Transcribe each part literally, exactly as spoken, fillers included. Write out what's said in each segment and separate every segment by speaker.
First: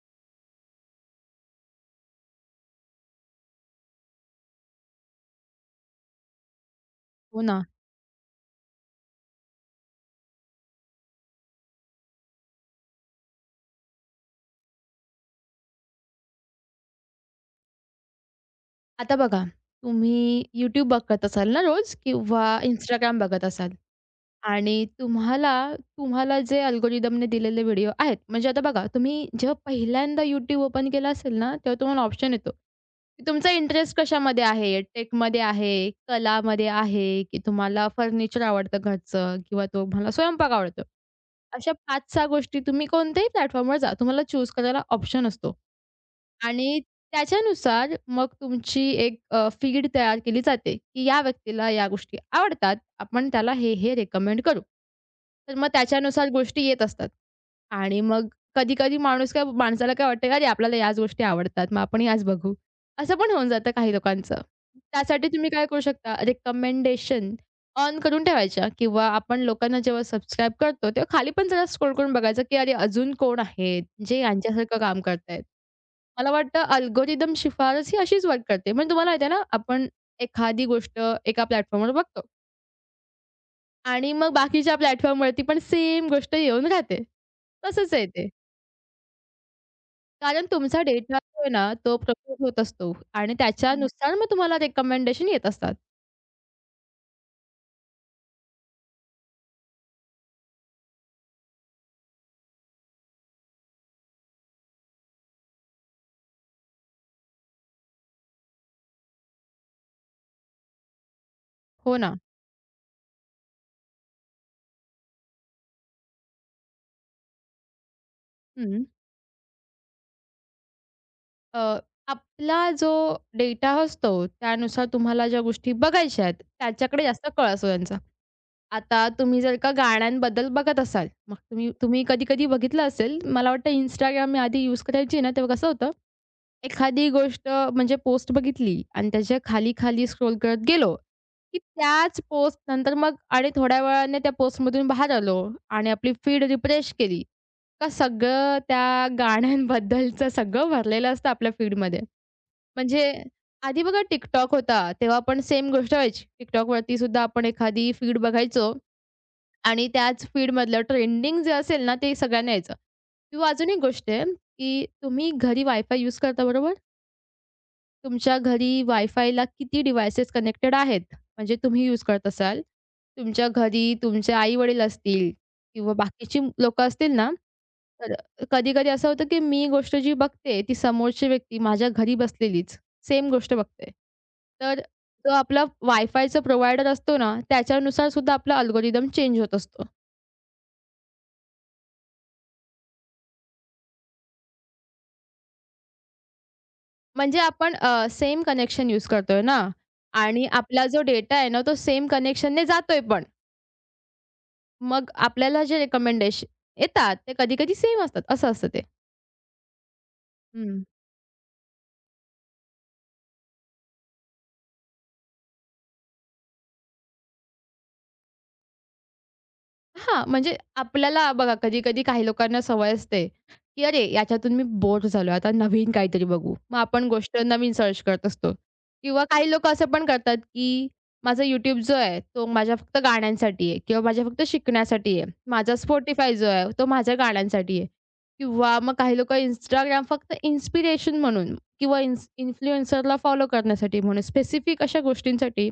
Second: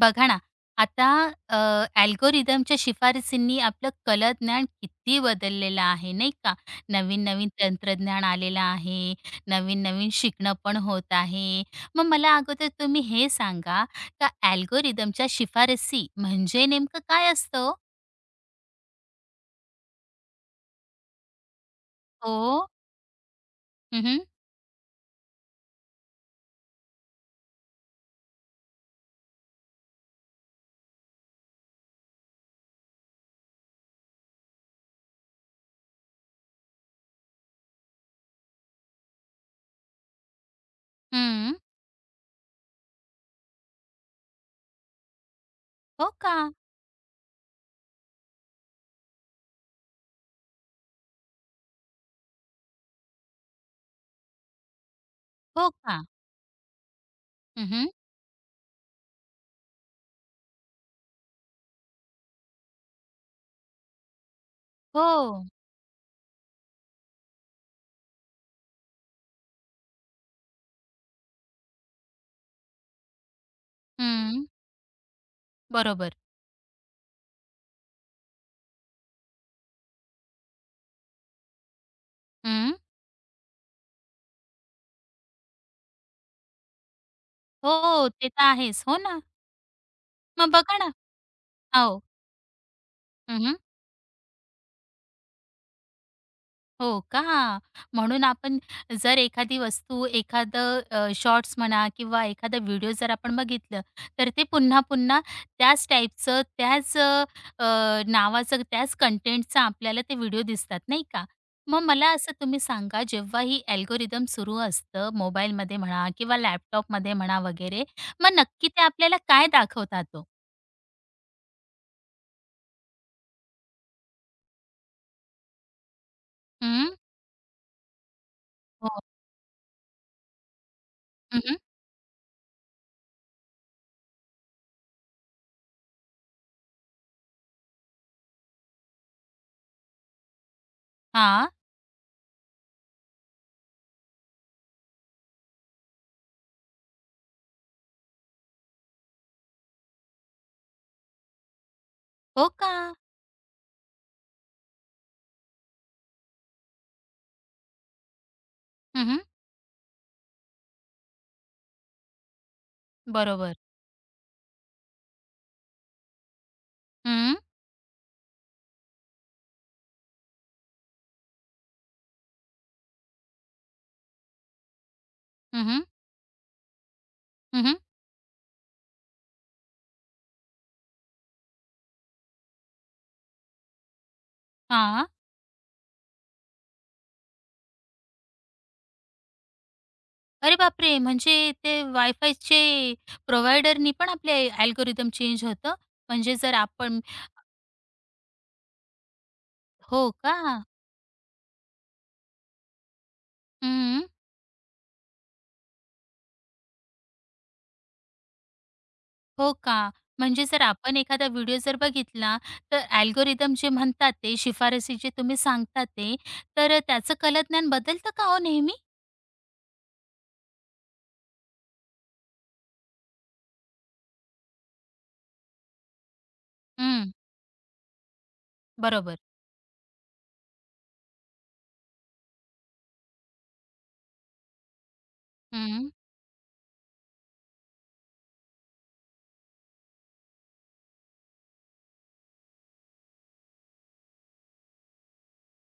Speaker 1: बघा ना, आता अ, अल्गोरिदमच्या शिफारसींनी आपलं कलाज्ञान किती बदललेलं आहे, नाही का?
Speaker 2: हो
Speaker 1: नवीन-नवीन
Speaker 2: ना.
Speaker 1: तंत्रज्ञान आलेलं आहे, नवीन-नवीन शिकणं पण होत आहे. मग मला अगोदर तुम्ही हे सांगा, का अल्गोरिदमच्या शिफारसी म्हणजे नेमकं काय असतं ओ?
Speaker 2: आता बघा, तुम्ही YouTube बघत असाल ना रोज किंवा
Speaker 1: हो.
Speaker 2: Instagram बघत असाल
Speaker 1: हं, हं.
Speaker 2: आणि तुम्हाला तुम्हाला जे अल्गोरिदमने दिलेले व्हिडिओ आहेत, म्हणजे आता बघा तुम्ही जेव्हा पहिल्यांदा YouTube ओपन केला असेल ना, तेव्हा तुम्हाला ऑप्शन येतो, की तुमचा इंटरेस्ट कशामध्ये आहे? टेकमध्ये आहे, कलामध्ये आहे, की तुम्हाला फर्निचर आवडतं घरचं किंवा तुम्हाला स्वयंपाक आवडतो. अशा पाच सहा गोष्टी तुम्ही कोणत्याही प्लॅटफॉर्मवर जा, तुम्हाला चूज करायला ऑप्शन असतो.
Speaker 1: हो का?
Speaker 2: आणि त्याच्यानुसार मग तुमची एक फीड तयार केली जाते, की या व्यक्तीला या गोष्टी आवडतात. आपण त्याला हे-हे रेकमेंड करू. तर मग
Speaker 1: हो का?
Speaker 2: त्याच्यानुसार गोष्टी येत असतात.
Speaker 1: हं,
Speaker 2: आणि मग कधी-कधी माणूस काय माणसाला काय वाटतं, "अरे, आपल्याला याच गोष्टी आवडतात, मग आपण याच बघू." असं पण होऊन जातं काही लोकांचं. त्यासाठी
Speaker 1: हो.
Speaker 2: तुम्ही काय करू शकता, रिकमेंडेशन ऑन करून ठेवायच्या किंवा आपण लोकांना जेव्हा सबस्क्राईब करतो, तेव्हा खाली पण जरा स्क्रोल करून बघायचं, की अरे अजून कोण आहेत, जे
Speaker 1: हं.
Speaker 2: यांच्यासारखं काम करतायत.
Speaker 1: बरोबर.
Speaker 2: मला वाटतं अल्गोरिदम शिफारस ही अशीच वर्क करते. म्हणजे तुम्हाला माहिती आहे ना, आपण एखादी गोष्ट एका प्लॅटफॉर्मवर बघतो
Speaker 1: हं.
Speaker 2: आणि मग बाकीच्या प्लॅटफॉर्मवरती पण सेम गोष्ट येऊन राहते. तसंच आहे
Speaker 1: हो,
Speaker 2: ते.
Speaker 1: ते तर आहेच. हो ना.
Speaker 2: कारण
Speaker 1: मग बघा
Speaker 2: तुमचा
Speaker 1: ना.
Speaker 2: डेटा जो आहे ना, तो
Speaker 1: हो.
Speaker 2: प्रोसेस होत असतो आणि त्याच्यानुसार मग तुम्हाला रिकमेंडेशन येत असतात.
Speaker 1: हो का? म्हणून आपण जर एखादी वस्तू, एखादं अ, शॉर्ट्स म्हणा किंवा एखादा व्हिडिओ जर आपण बघितलं, तर ते पुन्हा-पुन्हा त्याच टाईपचं, त्याच अ, अ, नावाचं, त्याच कंटेंटचा आपल्याला ते व्हिडिओ दिसतात, नाही का? मग
Speaker 2: हो
Speaker 1: मला
Speaker 2: ना.
Speaker 1: असं तुम्ही सांगा, जेव्हा ही अल्गोरिदम सुरू असतं मोबाईलमध्ये म्हणा किंवा लॅपटॉपमध्ये म्हणा वगैरे, मग नक्की ते
Speaker 2: हं.
Speaker 1: आपल्याला काय दाखवतात ओ?
Speaker 2: अ, आपला जो डेटा असतो, त्यानुसार तुम्हाला ज्या गोष्टी बघायच्या आहेत,
Speaker 1: हं,
Speaker 2: त्याच्याकडे जास्त कळ असतो त्यांचा.
Speaker 1: हो.
Speaker 2: आता तुम्ही जर का गाण्यांबद्दल बघत असाल, मग
Speaker 1: हं, हं.
Speaker 2: तुम्ही तुम्ही कधी-कधी बघितलं असेल, मला वाटतं Instagram मी आधी यूज करायची ना, तेव्हा कसं होतं, एखादी गोष्ट म्हणजे पोस्ट बघितली आणि त्याच्या खाली-खाली स्क्रोल करत गेलो,
Speaker 1: हां.
Speaker 2: की त्याच पोस्ट नंतर मग आणि थोड्या वेळाने त्या पोस्टमधून बाहेर आलो आणि आपली फीड रिफ्रेश केली, का सगळं त्या गाण्यांबद्दलचं सगळं भरलेलं असतं आपल्या फीडमध्ये.
Speaker 1: हो का?
Speaker 2: म्हणजे आधी बघा TikTok होता, तेव्हा पण सेम गोष्ट व्हायची. TikTokवरती सुद्धा आपण एखादी फीड बघायचो
Speaker 1: हं, हं.
Speaker 2: आणि त्याच फीडमधलं ट्रेंडिंग जे असेल ना, ते सगळ्यांना यायचं. किंवा
Speaker 1: बरोबर.
Speaker 2: अजून एक गोष्ट आहे, की तुम्ही घरी वायफाय यूज करता बरोबर?
Speaker 1: हं,
Speaker 2: तुमच्या घरी वायफायला किती डिव्हाइसेस कनेक्टेड आहेत? म्हणजे तुम्ही यूज करत असाल. तुमच्या घरी तुमचे आई-वडील असतील
Speaker 1: हं, हं,
Speaker 2: किंवा बाकीची लोकं असतील ना,
Speaker 1: हं.
Speaker 2: तर कधी-कधी असं होतं, की मी गोष्ट जी बघते ती समोरची व्यक्ती माझ्या घरी बसलेलीच सेम गोष्ट बघते. तर
Speaker 1: हां.
Speaker 2: जो आपला वायफायचा प्रोव्हायडर असतो ना, त्याच्यानुसार सुद्धा आपला अल्गोरिदम चेंज होत असतो.
Speaker 1: अरे बापरे! म्हणजे ते वायफायचे प्रोव्हायडरनी पण आपले अल्गोरिदम चेंज होतं? म्हणजे जर आपण
Speaker 2: म्हणजे आपण सेम कनेक्शन यूज करतोय ना
Speaker 1: हो का?
Speaker 2: आणि आपला जो डेटा आहे ना, तो सेम कनेक्शनने जातोय पण.
Speaker 1: हं.
Speaker 2: मग आपल्याला जे रेकमेंडेशन, येतात, ते कधी-कधी सेम असतात. असं असतं ते.
Speaker 1: हो का? म्हणजे जर
Speaker 2: हं,
Speaker 1: आपण एखादा व्हिडिओ जर बघितला, तर अल्गोरिदम जे म्हणतात ते शिफारसी जे तुम्ही सांगता ते, तर त्याचं कलाज्ञान बदलतं का हो नेहमी?
Speaker 2: हां, म्हणजे आपल्याला बघा कधी-कधी काही लोकांना सवय असते, की "अरे, याच्यातून मी बोर झालोय, आता नवीन काहीतरी बघू." मग आपण
Speaker 1: हं.
Speaker 2: गोष्ट नवीन सर्च करत असतो
Speaker 1: बरोबर.
Speaker 2: किंवा काही लोकं असं पण करतात, की "माझा YouTube जो आहे, तो माझ्या फक्त गाण्यांसाठी आहे किंवा माझ्या फक्त शिकण्यासाठी आहे. माझा
Speaker 1: हं.
Speaker 2: Spotify जो आहे, तो माझ्या गाण्यांसाठी आहे." किंवा मग काही लोकं Instagram फक्त इन्स्पिरेशन म्हणून किंवा इन्स इन्फ्लुएन्सरला फॉलो करण्यासाठी म्हणून स्पेसिफिक अशा गोष्टींसाठी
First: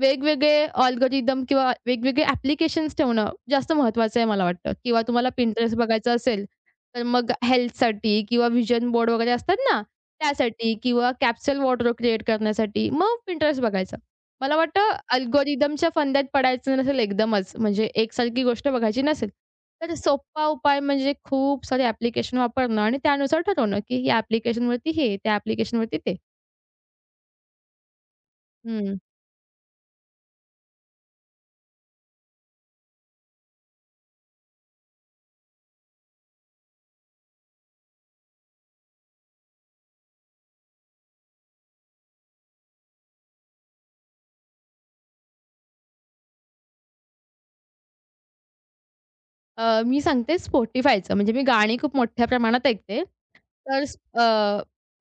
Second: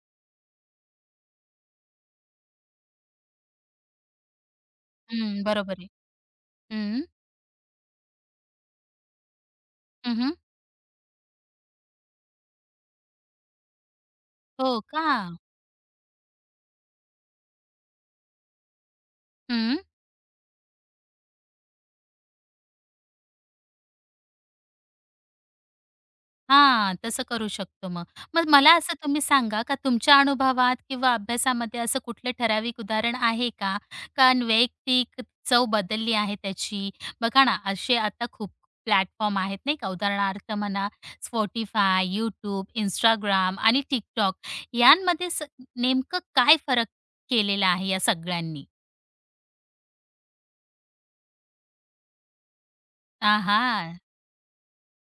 Speaker 2: वेगवेगळे अल्गोरिदम किंवा वेगवेगळे ॲप्लिकेशन्स ठेवणं जास्त महत्त्वाचं आहे मला वाटतं किंवा तुम्हाला
Speaker 1: हं. बरोबर
Speaker 2: Pinterest
Speaker 1: आहे.
Speaker 2: बघायचं असेल,
Speaker 1: हं.
Speaker 2: तर मग हेल्थसाठी किंवा व्हिजन बोर्ड वगैरे असतात ना,
Speaker 1: हं,
Speaker 2: त्यासाठी किंवा कॅप्सूल वॉर्डरोब क्रिएट करण्यासाठी मग Pinterest बघायचं. मला
Speaker 1: हो
Speaker 2: वाटतं
Speaker 1: का?
Speaker 2: अल्गोरिदमच्या फंद्यात पडायचं नसेल एकदमच, म्हणजे एकसारखी गोष्ट बघायची नसेल,
Speaker 1: हं.
Speaker 2: तर सोपा उपाय म्हणजे खूप सारे ॲप्लिकेशन वापरणं आणि त्यानुसार ठरवणं, की या ॲप्लिकेशनवरती हे, त्या ॲप्लिकेशनवरती ते.
Speaker 1: हा, तसं करू शकतो मग. मग मला असं
Speaker 2: हं.
Speaker 1: तुम्ही सांगा का तुमच्या अनुभवात किंवा अभ्यासामध्ये असं कुठलं ठराविक उदाहरण आहे का? का वैयक्तिक चव बदलली आहे त्याची? बघा ना, असे आता खूप प्लॅटफॉर्म आहेत नाही का, उदाहरणार्थ म्हणा Spotify, YouTube, Instagram आणि TikTok यांमध्ये स नेमकं काय फरक केलेला आहे या सगळ्यांनी?
Speaker 2: अ, मी सांगते Spotifyचं. म्हणजे मी गाणी खूप मोठ्या प्रमाणात ऐकते. तर स-
Speaker 1: आहा!
Speaker 2: अ,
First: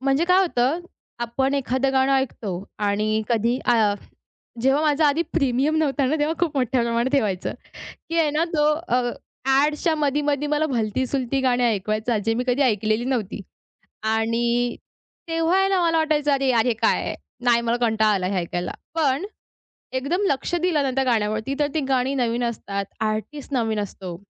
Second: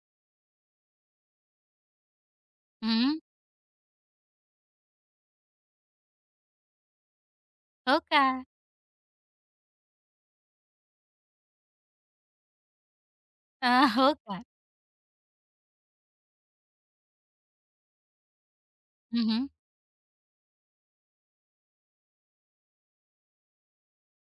Speaker 2: म्हणजे काय होतं, आपण एखादं गाणं ऐकतो
Speaker 1: हं,
Speaker 2: आणि कधी अ, जेव्हा माझा आधी प्रीमियम नव्हता ना, तेव्हा खूप मोठ्या प्रमाणात ठेवायचं,
Speaker 1: हो
Speaker 2: की
Speaker 1: का?
Speaker 2: आहे ना तो अ, ॲडच्या मधी-मधी मला भलती-सुलती गाणी ऐकवायचा, जे मी कधी ऐकलेली नव्हती.
Speaker 1: अ, हो का?
Speaker 2: आणि तेव्हा आहे ना, मला वाटायचं, "अरे, अरे, काय? नाही, मला कंटाळा आला हे ऐकायला." पण
Speaker 1: हं, हं.
Speaker 2: एकदम लक्ष दिलं ना त्या गाण्यावरती, तर ती गाणी नवीन असतात, आर्टिस्ट नवीन असतो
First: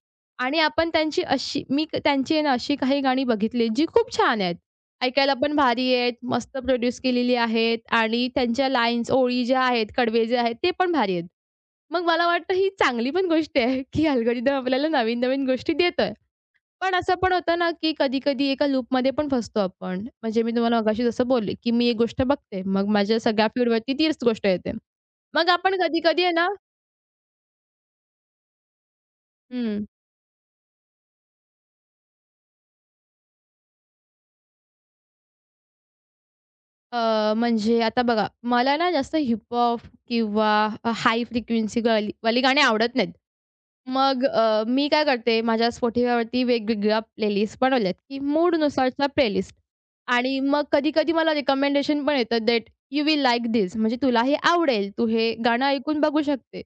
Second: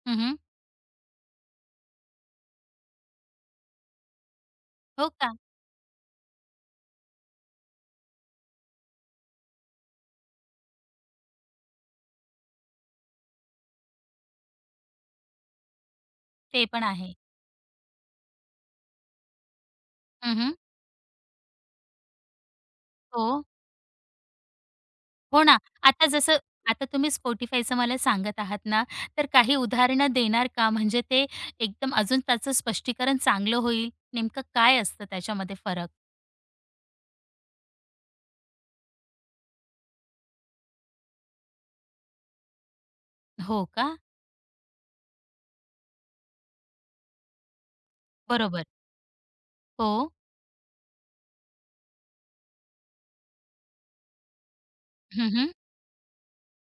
Speaker 2: आणि आपण त्यांची अशी मी क- त्यांची आहे ना अशी काही गाणी बघितली जी खूप छान आहेत.
Speaker 1: हो का?
Speaker 2: ऐकायला पण भारी आहेत, मस्त प्रोड्यूस केलेली आहेत आणि त्यांच्या लाईन्स, ओळी ज्या आहेत, कडवे जे आहेत ते पण भारी आहेत. मग मला वाटतं ही चांगली पण गोष्ट आहे, की अल्गोरिदम आपल्याला नवीन-नवीन गोष्टी देतोय.
Speaker 1: ते पण
Speaker 2: पण
Speaker 1: आहे.
Speaker 2: असं पण होतं ना, की कधी-कधी एका लूपमध्ये पण फसतो आपण. म्हणजे मी
Speaker 1: हं,
Speaker 2: तुम्हाला मगाशी जसं बोलले, की मी एक गोष्ट बघते. मग माझ्या
Speaker 1: हो.
Speaker 2: सगळ्या फीडवरती तीच गोष्ट येते.
Speaker 1: हो
Speaker 2: मग
Speaker 1: ना.
Speaker 2: आपण
Speaker 1: आता
Speaker 2: कधी-कधी आहे
Speaker 1: जसं
Speaker 2: ना
Speaker 1: आता तुम्ही Spotifyचं मला सांगत आहात ना, तर काही
Speaker 2: हं.
Speaker 1: उदाहरणं देणार का? म्हणजे ते एकदम अजून त्याचं स्पष्टीकरण चांगलं होईल. नेमकं काय असतं त्याच्यामध्ये फरक?
Speaker 2: अ, म्हणजे आता बघा, मला ना जास्त हिप-हॉप किंवा अ, हाय फ्रिक्वेन्सी वाली वाली गाणी आवडत नाहीत.
Speaker 1: हो का?
Speaker 2: मग अ, मी काय करते, माझ्या Spotifyवरती वेगवेगळ्या प्लेलिस्ट बनवल्यात, की
Speaker 1: बरोबर.
Speaker 2: मूडनुसारच्या प्लेलिस्ट
Speaker 1: हो.
Speaker 2: आणि मग कधी-कधी मला रिकमेंडेशन पण येतं that you will like this म्हणजे तुला हे आवडेल, तू
Speaker 1: हं,
Speaker 2: हे
Speaker 1: हं.
Speaker 2: गाणं ऐकून बघू शकते.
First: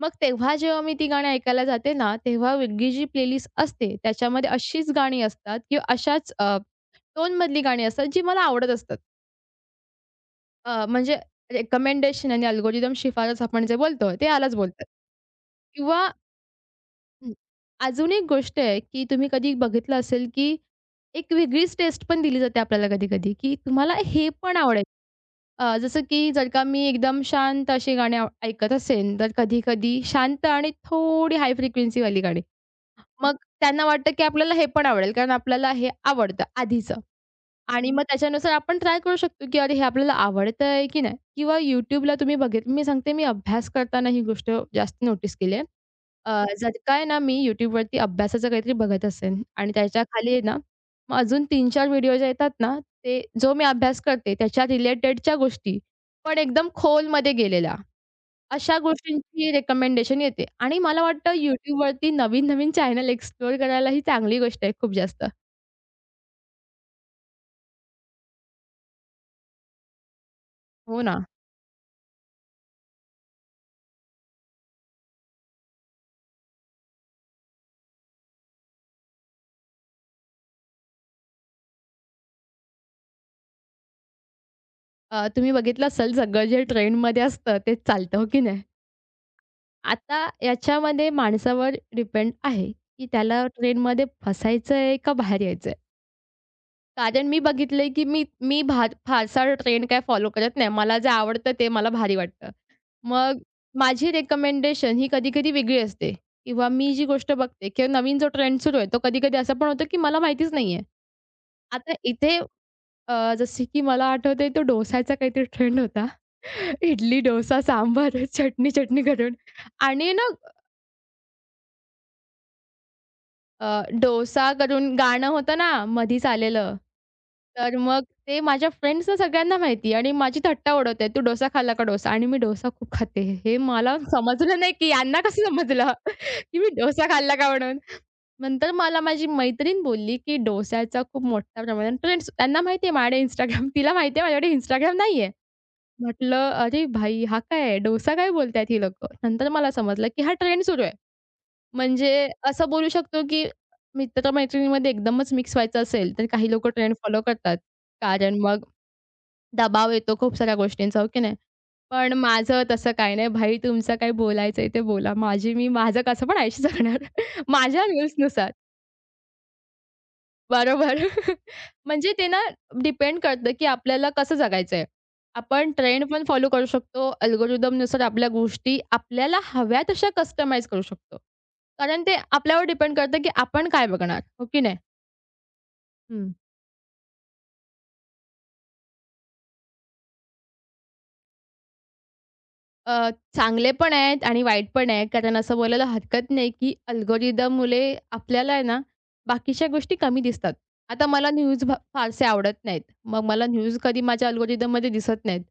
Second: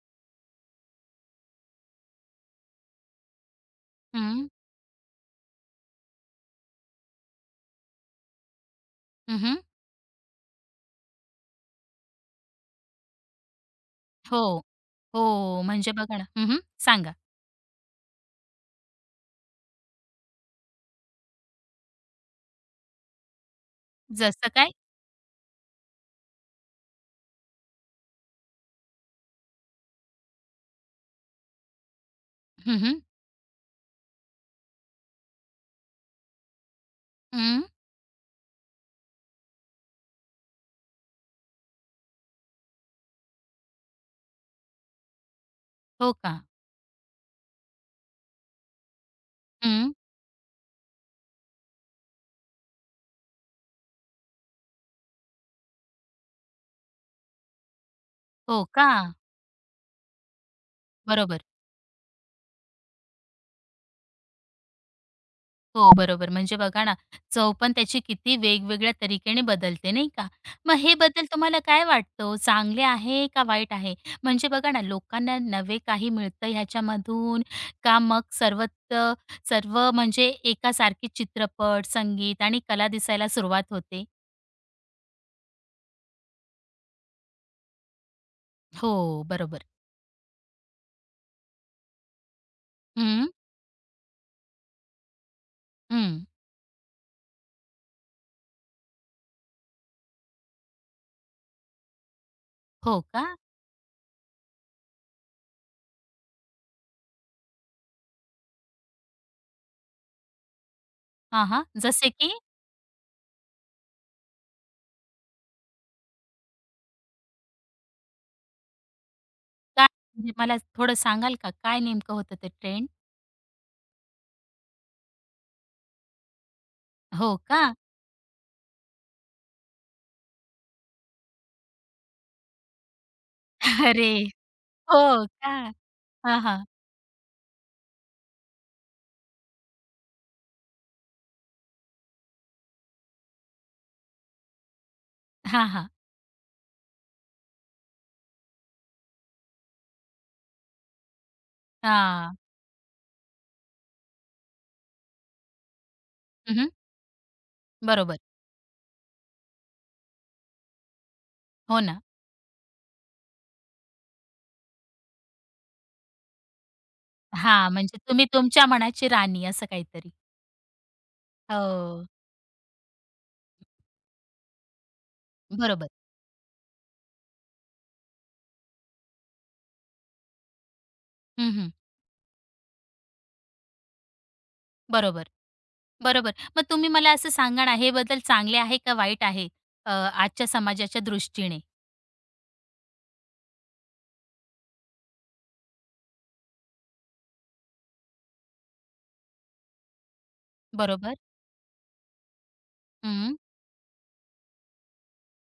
Speaker 2: मग तेव्हा जेव्हा मी ती गाणी ऐकायला जाते ना, तेव्हा वेगळी जी प्लेलिस्ट असते
Speaker 1: हं.
Speaker 2: त्याच्यामध्ये अशीच गाणी असतात किंवा अशाच अ, टोनमधली गाणी असतात जी मला आवडत असतात. अ, म्हणजे रिकमेंडेशन आणि अल्गोरिदम शिफारस आपण जे बोलतो, ते यालाच
Speaker 1: हो.
Speaker 2: बोलतात.
Speaker 1: हो, म्हणजे
Speaker 2: किंवा
Speaker 1: बघा ना हं, सांगा.
Speaker 2: हं, अजून एक गोष्ट आहे, की तुम्ही कधी बघितलं असेल, की एक वेगळीच टेस्ट पण दिली जाते आपल्याला कधी-कधी, की तुम्हाला हे
Speaker 1: जसं
Speaker 2: पण
Speaker 1: काय?
Speaker 2: आवडेल. अ, जसं की जर का मी एकदम शांत अशी गाणी आव ऐकत असेन, तर कधी-कधी शांत आणि थोडी हाय फ्रिक्वेन्सीवाली गाणी.
Speaker 1: हं, हं.
Speaker 2: मग त्यांना वाटतं, की आपल्याला हे पण आवडेल, कारण आपल्याला हे आवडतं आधीचं. आणि मग त्याच्यानुसार आपण ट्राय करू शकतो, की अरे हे आपल्याला आवडतंय की नाही? किंवा YouTubeला तुम्ही बघितलं मी सांगते मी अभ्यास करताना ही गोष्ट जास्त नोटीस केली आहे.
Speaker 1: हो का?
Speaker 2: अ, जर काय ना मी YouTubeवरती अभ्यासाचं काहीतरी बघत असेन आणि
Speaker 1: हं.
Speaker 2: त्याच्याखाली आहे ना, मग अजून तीन चार व्हिडिओ जे येतात ना, ते जो मी अभ्यास करते त्याच्या रिलेटेडच्या गोष्टी, पण एकदम खोलमध्ये गेलेल्या.
Speaker 1: हो
Speaker 2: अशा
Speaker 1: का?
Speaker 2: गोष्टींची रिकमेंडेशन येते आणि मला वाटतं
Speaker 1: बरोबर.
Speaker 2: YouTubeवरती नवीन-नवीन चॅनल एक्सप्लोर करायला ही चांगली गोष्ट आहे खूप जास्त.
Speaker 1: हो, बरोबर. म्हणजे बघा ना, चव पण त्याची किती वेगवेगळ्या तरीकेने बदलते, नाही का? मग हे
Speaker 2: हो ना.
Speaker 1: बदल तुम्हाला काय वाटतं ओ, चांगले आहे का वाईट आहे? म्हणजे बघा ना, लोकांना नवे काही मिळतं ह्याच्यामधून का मग सर्वत्र सर्व म्हणजे एकासारखे चित्रपट, संगीत आणि कला दिसायला सुरुवात होते?
Speaker 2: अ, तुम्ही बघितलं असेल सगळं जे ट्रेंडमध्ये असतं तेच चालतं, हो की नाही?
Speaker 1: हो, बरोबर.
Speaker 2: आता याच्यामध्ये माणसावर डिपेंड आहे, की
Speaker 1: हं,
Speaker 2: त्याला ट्रेंडमध्ये फसायचं आहे का बाहेर यायचं आहे?
Speaker 1: हं.
Speaker 2: कारण मी बघितलंय, की मी मी भा फारसा ट्रेंड काय फॉलो करत नाही. मला जे आवडतं ते मला भारी वाटतं.
Speaker 1: हो का?
Speaker 2: मग माझी रिकमेंडेशन ही कधी-कधी वेगळी असते किंवा मी जी गोष्ट बघते किंवा नवीन जो ट्रेंड सुरू आहे, तो कधी-कधी असं पण होतं, की मला माहितीच नाहीये.
Speaker 1: हां, हां.
Speaker 2: आता
Speaker 1: जसे की
Speaker 2: इथे अ, जसे की मला आठवतंय तो डोसाचा काहीतरी ट्रेंड होता. इडली, डोसा, सांबार, चटणी, चटणी करून
Speaker 1: काय
Speaker 2: आणि ना
Speaker 1: म्हणजे मला थोडं सांगाल का? काय नेमकं होतं ते ट्रेंड?
Speaker 2: अ, डोसा करून गाणं होतं ना मधीच आलेलं.
Speaker 1: हो का?
Speaker 2: तर मग ते माझ्या फ्रेंड्सना सगळ्यांना माहिती आणि माझी थट्टा उडवतायत, "तू डोसा खाल्ला का डोसा?" आणि मी डोसा खूप खाते. हे मला
Speaker 1: अरे!
Speaker 2: समजलं नाही की यांना
Speaker 1: हो
Speaker 2: कसं
Speaker 1: का?
Speaker 2: समजलं
Speaker 1: हां,
Speaker 2: की
Speaker 1: हां.
Speaker 2: मी डोसा खाल्ला का म्हणून. नंतर मला माझी मैत्रीण बोलली की डोश्याचा खूप मोठ्या प्रमाणात ट्रेंड्स त्यांना माहिती आहे माझ्याकडे Instagram तिला माहिती आहे माझ्याकडे Instagram नाहीये.
Speaker 1: हां, हां.
Speaker 2: म्हटलं, "अरे भाई, हा काय? डोसा काय बोलतायत ही लोकं?" नंतर मला समजलं, की हा ट्रेंड सुरू आहे. म्हणजे
Speaker 1: हां.
Speaker 2: असं बोलू शकतो, की मित्र-मैत्रिणीमध्ये एकदमच मिक्स व्हायचं असेल, तर काही
Speaker 1: हं,
Speaker 2: लोकं ट्रेंड फॉलो करतात.
Speaker 1: बरोबर.
Speaker 2: कारण मग दबाव येतो खूप साऱ्या गोष्टींचा, हो की नाही?
Speaker 1: हो ना.
Speaker 2: पण माझं तसं काही नाही. भाई तुमचं काही बोलायचंय ते बोला. माझी मी माझं कसं पण आयुष्य जगणार
Speaker 1: हां,
Speaker 2: माझ्या
Speaker 1: म्हणजे तुम्ही
Speaker 2: रूल्सनुसार.
Speaker 1: तुमच्या मनाची राणी असं काहीतरी.
Speaker 2: बरोबर.
Speaker 1: हो.
Speaker 2: म्हणजे ते ना डिपेंड करतं, की आपल्याला कसं जगायचंय. आपण
Speaker 1: बरोबर.
Speaker 2: ट्रेंड पण फॉलो करू शकतो. अल्गोरिदमनुसार आपल्या गोष्टी आपल्याला हव्या तशा कस्टमाइज करू शकतो.
Speaker 1: हं,
Speaker 2: कारण ते आपल्यावर डिपेंड करतं, की आपण काय बघणार, हो की नाही?
Speaker 1: बरोबर, बरोबर. मग तुम्ही मला असं सांगा ना, हे बदल चांगले आहे का वाईट आहे? अ, आजच्या समाजाच्या दृष्टीने?
Speaker 2: अ, चांगले पण आहेत आणि वाईट पण आहे. कारण असं बोलायला हरकत नाही, की अल्गोरिदममुळे आपल्याला आहे ना, बाकीच्या गोष्टी कमी दिसतात. आता
Speaker 1: बरोबर.
Speaker 2: मला न्यूज भ फारसे आवडत नाहीत.
Speaker 1: हं,
Speaker 2: मग
Speaker 1: हं.
Speaker 2: मला न्यूज कधी माझ्या अल्गोरिदममध्ये दिसत नाहीत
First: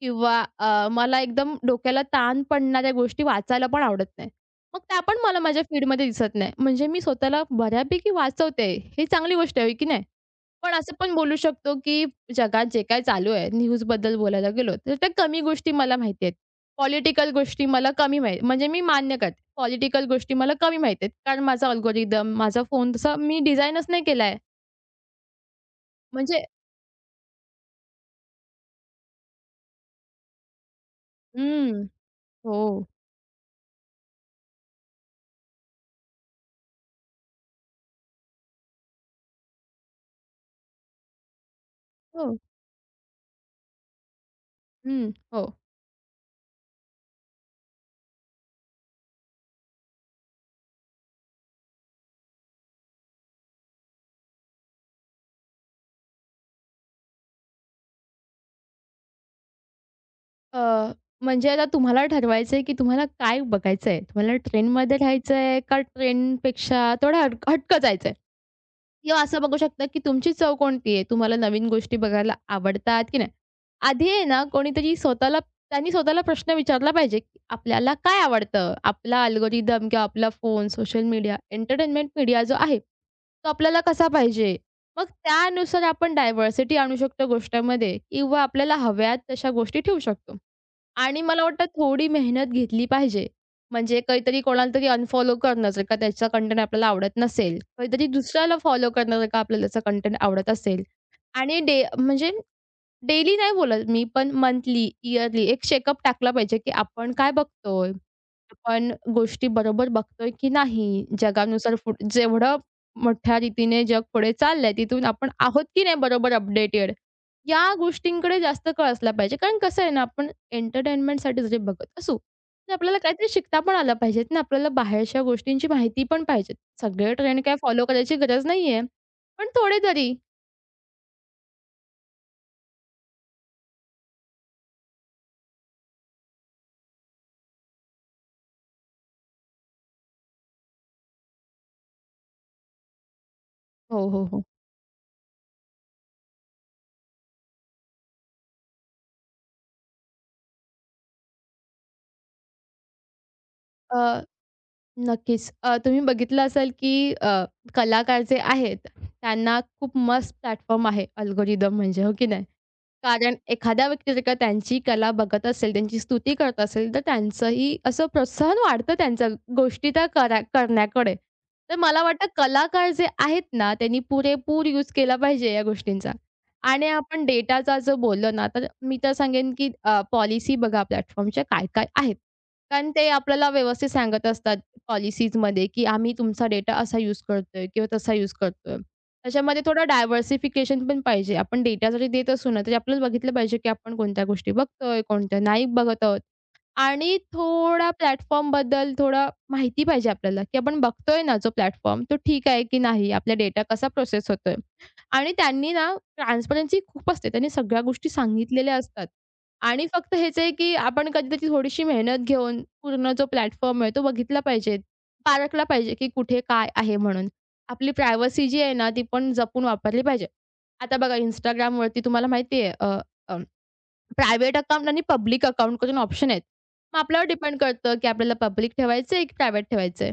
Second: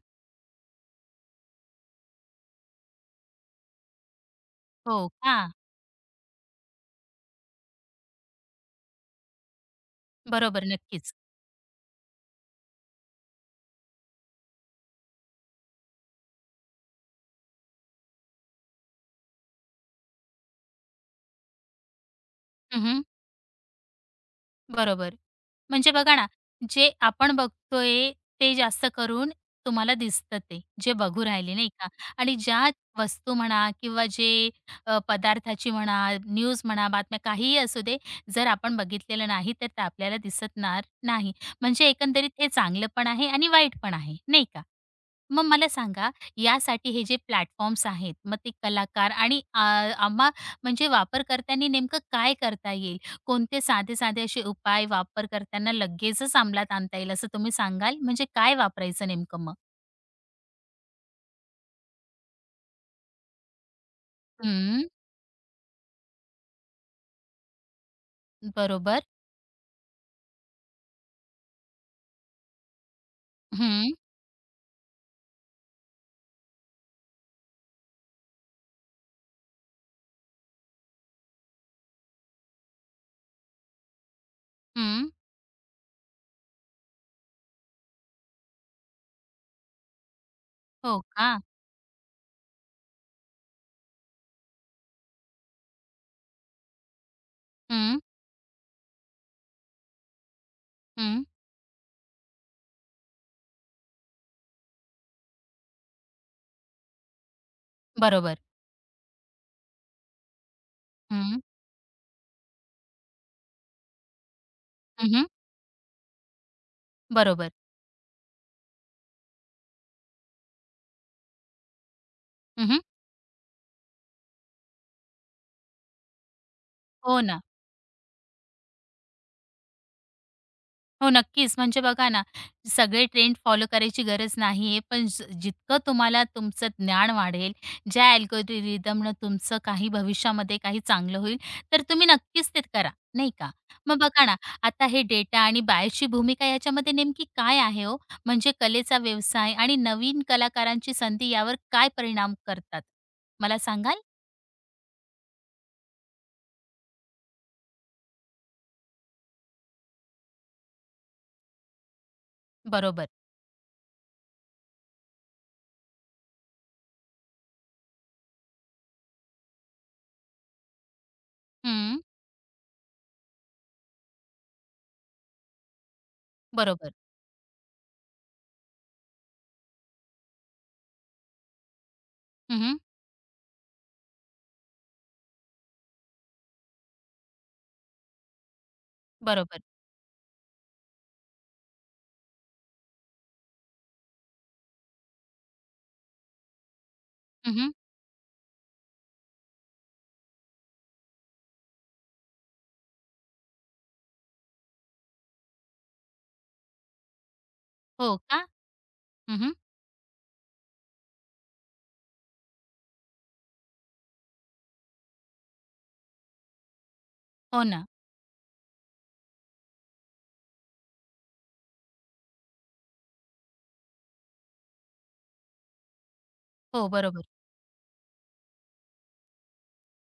Speaker 2: किंवा अ, मला एकदम डोक्याला ताण पडणाऱ्या गोष्टी वाचायला पण आवडत नाही. मग
Speaker 1: हो
Speaker 2: त्या पण
Speaker 1: का?
Speaker 2: मला माझ्या फीडमध्ये दिसत नाही. म्हणजे मी स्वतःला बऱ्यापैकी वाचवते. ही चांगली गोष्ट आहे, होय की नाही?
Speaker 1: बरोबर,
Speaker 2: पण असं पण
Speaker 1: नक्कीच.
Speaker 2: बोलू शकतो, की जगात जे काही चालू आहे, न्यूजबद्दल बोलायला गेलो, तर त्या कमी गोष्टी मला माहिती आहेत. पॉलिटिकल गोष्टी मला कमी माहीत म्हणजे मी मान्य करते. पॉलिटिकल गोष्टी मला कमी माहीत आहेत. कारण माझा अल्गोरिदम, माझा फोन तसा मी डिझाइनच नाही केला
Speaker 1: बरोबर. म्हणजे बघा ना,
Speaker 2: म्हणजे
Speaker 1: जे आपण बघतोय ते जास्त करून तुम्हाला दिसतं ते, जे बघू राहिले नाही
Speaker 2: हं.
Speaker 1: का? आणि ज्या
Speaker 2: हो.
Speaker 1: वस्तू म्हणा किंवा जे अ, पदार्थाची म्हणा, न्यूज म्हणा, बातम्या काहीही असू दे, जर आपण बघितलेलं नाही तर ते आपल्याला दिसणार नाही. म्हणजे
Speaker 2: हो.
Speaker 1: एकंदरीत हे चांगलं पण आहे आणि वाईट पण आहे, नाही का?
Speaker 2: हं. हो.
Speaker 1: मग मला सांगा, यासाठी हे जे प्लॅटफॉर्म्स आहेत, मग ते कलाकार आणि आ आम्हा म्हणजे वापरकर्त्यांनी नेमकं काय करता येईल? कोणते साधे-साधे असे उपाय वापरकर्त्यांना लगेचच अंमलात आणता येईल, असं तुम्ही सांगाल? म्हणजे काय वापरायचं नेमकं मग?
Speaker 2: अ, म्हणजे आता तुम्हाला ठरवायचं आहे, की तुम्हाला काय बघायचं आहे? तुम्हाला
Speaker 1: हं,
Speaker 2: ट्रेनमध्ये राहायचं आहे का ट्रेनपेक्षा थोडं हट हटकं जायचं
Speaker 1: बरोबर.
Speaker 2: किंवा असं बघू शकता, की तुमची चव कोणती आहे? तुम्हाला नवीन गोष्टी बघायला आवडतात की नाही?
Speaker 1: हं,
Speaker 2: आधी आहे ना, कोणीतरी स्वतःला त्यांनी स्वतःला प्रश्न विचारला पाहिजे, की आपल्याला काय आवडतं? आपला अल्गोरिदम किंवा आपला phone, social media, entertainment media जो आहे, तो आपल्याला कसा पाहिजे. मग
Speaker 1: हं.
Speaker 2: त्यानुसार आपण डायव्हर्सिटी आणू शकतो गोष्टांमध्ये किंवा आपल्याला हव्यात तशा गोष्टी ठेवू शकतो.
Speaker 1: हो
Speaker 2: आणि
Speaker 1: का?
Speaker 2: मला वाटतं थोडी मेहनत घेतली पाहिजे. म्हणजे काहीतरी कोणाला तरी अनफॉलो करणं जर का त्याचा कंटेंट आपल्याला आवडत नसेल,
Speaker 1: हं,
Speaker 2: काहीतरी दुसऱ्याला फॉलो करणं जर का आपल्याला त्याचा कंटेंट आवडत असेल
Speaker 1: हं.
Speaker 2: आणि डे म्हणजे डेली नाही बोलत मी, पण मंथली, इयरली एक चेकअप टाकला पाहिजे, की आपण काय बघतोय?
Speaker 1: बरोबर.
Speaker 2: आपण गोष्टी बरोबर बघतोय की नाही?
Speaker 1: हं,
Speaker 2: जगानुसार पुढ जेवढं मोठ्या रीतीने जग पुढे चाललंय, तिथून
Speaker 1: हं,
Speaker 2: आपण आहोत की नाही बरोबर अपडेटेड?
Speaker 1: बरोबर.
Speaker 2: या गोष्टींकडे जास्त कळ असला पाहिजे. कारण कसं आहे ना, आपण एंटरटेनमेंटसाठी जरी बघत असू, तर
Speaker 1: हं.
Speaker 2: आपल्याला काहीतरी शिकता पण आलं पाहिजेत ना, आपल्याला बाहेरच्या गोष्टींची माहिती पण पाहिजे. सगळे
Speaker 1: हो
Speaker 2: ट्रेंड
Speaker 1: ना.
Speaker 2: काय फॉलो करायची गरज नाहीये, पण थोडे तरी.
Speaker 1: हो, नक्कीच. म्हणजे बघा ना, सगळे ट्रेंड फॉलो करायची गरज नाहीये, पण ज जितकं तुम्हाला तुमचं ज्ञान वाढेल, ज्या अल्गोरिदमनं तुमचं काही भविष्यामध्ये काही चांगलं होईल, तर तुम्ही नक्कीच ते करा, नाही का? मग
Speaker 2: हो, हो,
Speaker 1: बघा ना,
Speaker 2: हो.
Speaker 1: आता हे डेटा आणि बायसची भूमिका याच्यामध्ये नेमकी काय आहे हो? म्हणजे कलेचा व्यवसाय आणि नवीन कलाकारांची संधी यावर काय परिणाम करतात? मला सांगाल?
Speaker 2: नक्कीच. अ, तुम्ही बघितलं असेल, की अ, कलाकार जे आहेत, त्यांना खूप मस्त प्लॅटफॉर्म आहे अल्गोरिदम म्हणजे, हो की नाही?
Speaker 1: बरोबर.
Speaker 2: कारण एखाद्या व्यक्ती जर का त्यांची कला बघत असेल, त्यांची स्तुती करत असेल, तर त्यांचंही असं प्रोत्साहन वाढतं त्यांचं गोष्टी त्या करा करण्याकडे. तर
Speaker 1: हं,
Speaker 2: मला वाटतं कलाकार जे आहेत ना, त्यांनी पुरेपूर यूज केला पाहिजे या गोष्टींचा. आणि
Speaker 1: बरोबर.
Speaker 2: आपण डेटाचा जर बोललो ना, तर मी तर सांगेन, की पॉलिसी बघा प्लॅटफॉर्मच्या काय-काय आहेत.
Speaker 1: हं,
Speaker 2: कारण ते आपल्याला व्यवस्थित सांगत असतात पॉलिसीजमध्ये, की आम्ही तुमचा डेटा असा यूज करतोय किंवा तसा यूज करतोय.
Speaker 1: बरोबर.
Speaker 2: त्याच्यामध्ये थोडं डायव्हर्सिफिकेशन पण पाहिजे. आपण डेटा जरी देत असू ना, तरी आपल्याला बघितलं पाहिजे, की आपण कोणत्या गोष्टी बघतोय, कोणत्या नाही बघत आहोत. आणि
Speaker 1: हं,
Speaker 2: थोडा प्लॅटफॉर्मबद्दल थोडा माहिती पाहिजे आपल्याला, की आपण बघतोय ना जो प्लॅटफॉर्म, तो ठीक आहे की नाही? आपला डेटा कसा प्रोसेस होतोय? आणि त्यांनी ना ट्रान्सपरन्सी खूप असते. त्यांनी सगळ्या गोष्टी
Speaker 1: हो का?
Speaker 2: सांगितलेल्या असतात.
Speaker 1: हं.
Speaker 2: आणि फक्त हेच आहे, की आपण कधी त्याची थोडीशी मेहनत घेऊन पूर्ण जो प्लॅटफॉर्म आहे, तो बघितला पाहिजे. पारखला पाहिजे, की कुठे काय आहे म्हणून.
Speaker 1: हो ना.
Speaker 2: आपली प्रायव्हसी जी आहे ना, ती पण जपून वापरली पाहिजे. आता बघा Instagramवरती तुम्हाला माहिती आहे प्रायव्हेट अकाउंट आणि पब्लिक अकाउंट करून ऑप्शन आहेत.
Speaker 1: हो,
Speaker 2: मग आपल्यावर
Speaker 1: बरोबर.
Speaker 2: डिपेंड करतं, की आपल्याला पब्लिक ठेवायचं आहे, की प्रायव्हेट ठेवायचं आहे.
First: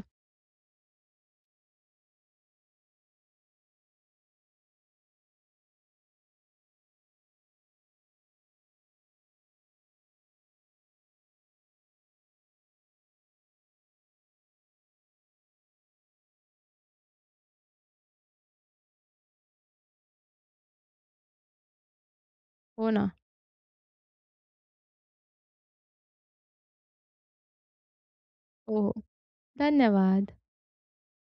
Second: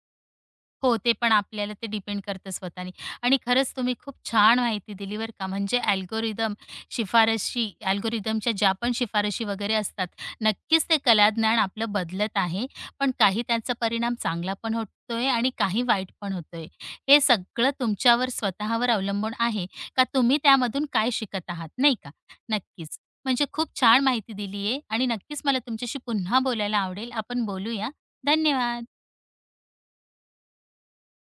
Speaker 1: हो, ते पण आपल्याला ते डिपेंड करतं स्वतःनी. आणि खरंच तुम्ही खूप छान माहिती दिली बरं का. म्हणजे अल्गोरिदम, शिफारशी अल्गोरिदमच्या ज्या पण शिफारशी वगैरे असतात, नक्कीच ते कलाज्ञान आपलं बदलत आहे. पण काही त्याचा परिणाम चांगला पण होतोय आणि काही वाईट पण होतोय. हे सगळं तुमच्यावर स्वतःवर अवलंबून आहे का तुम्ही त्यामधून काय शिकत आहात, नाही का?
Speaker 2: हो
Speaker 1: नक्कीच.
Speaker 2: ना.
Speaker 1: म्हणजे खूप छान माहिती दिली आहे आणि नक्कीच मला तुमच्याशी पुन्हा बोलायला आवडेल. आपण बोलूया.
Speaker 2: हो, हो.
Speaker 1: धन्यवाद.
Speaker 2: धन्यवाद.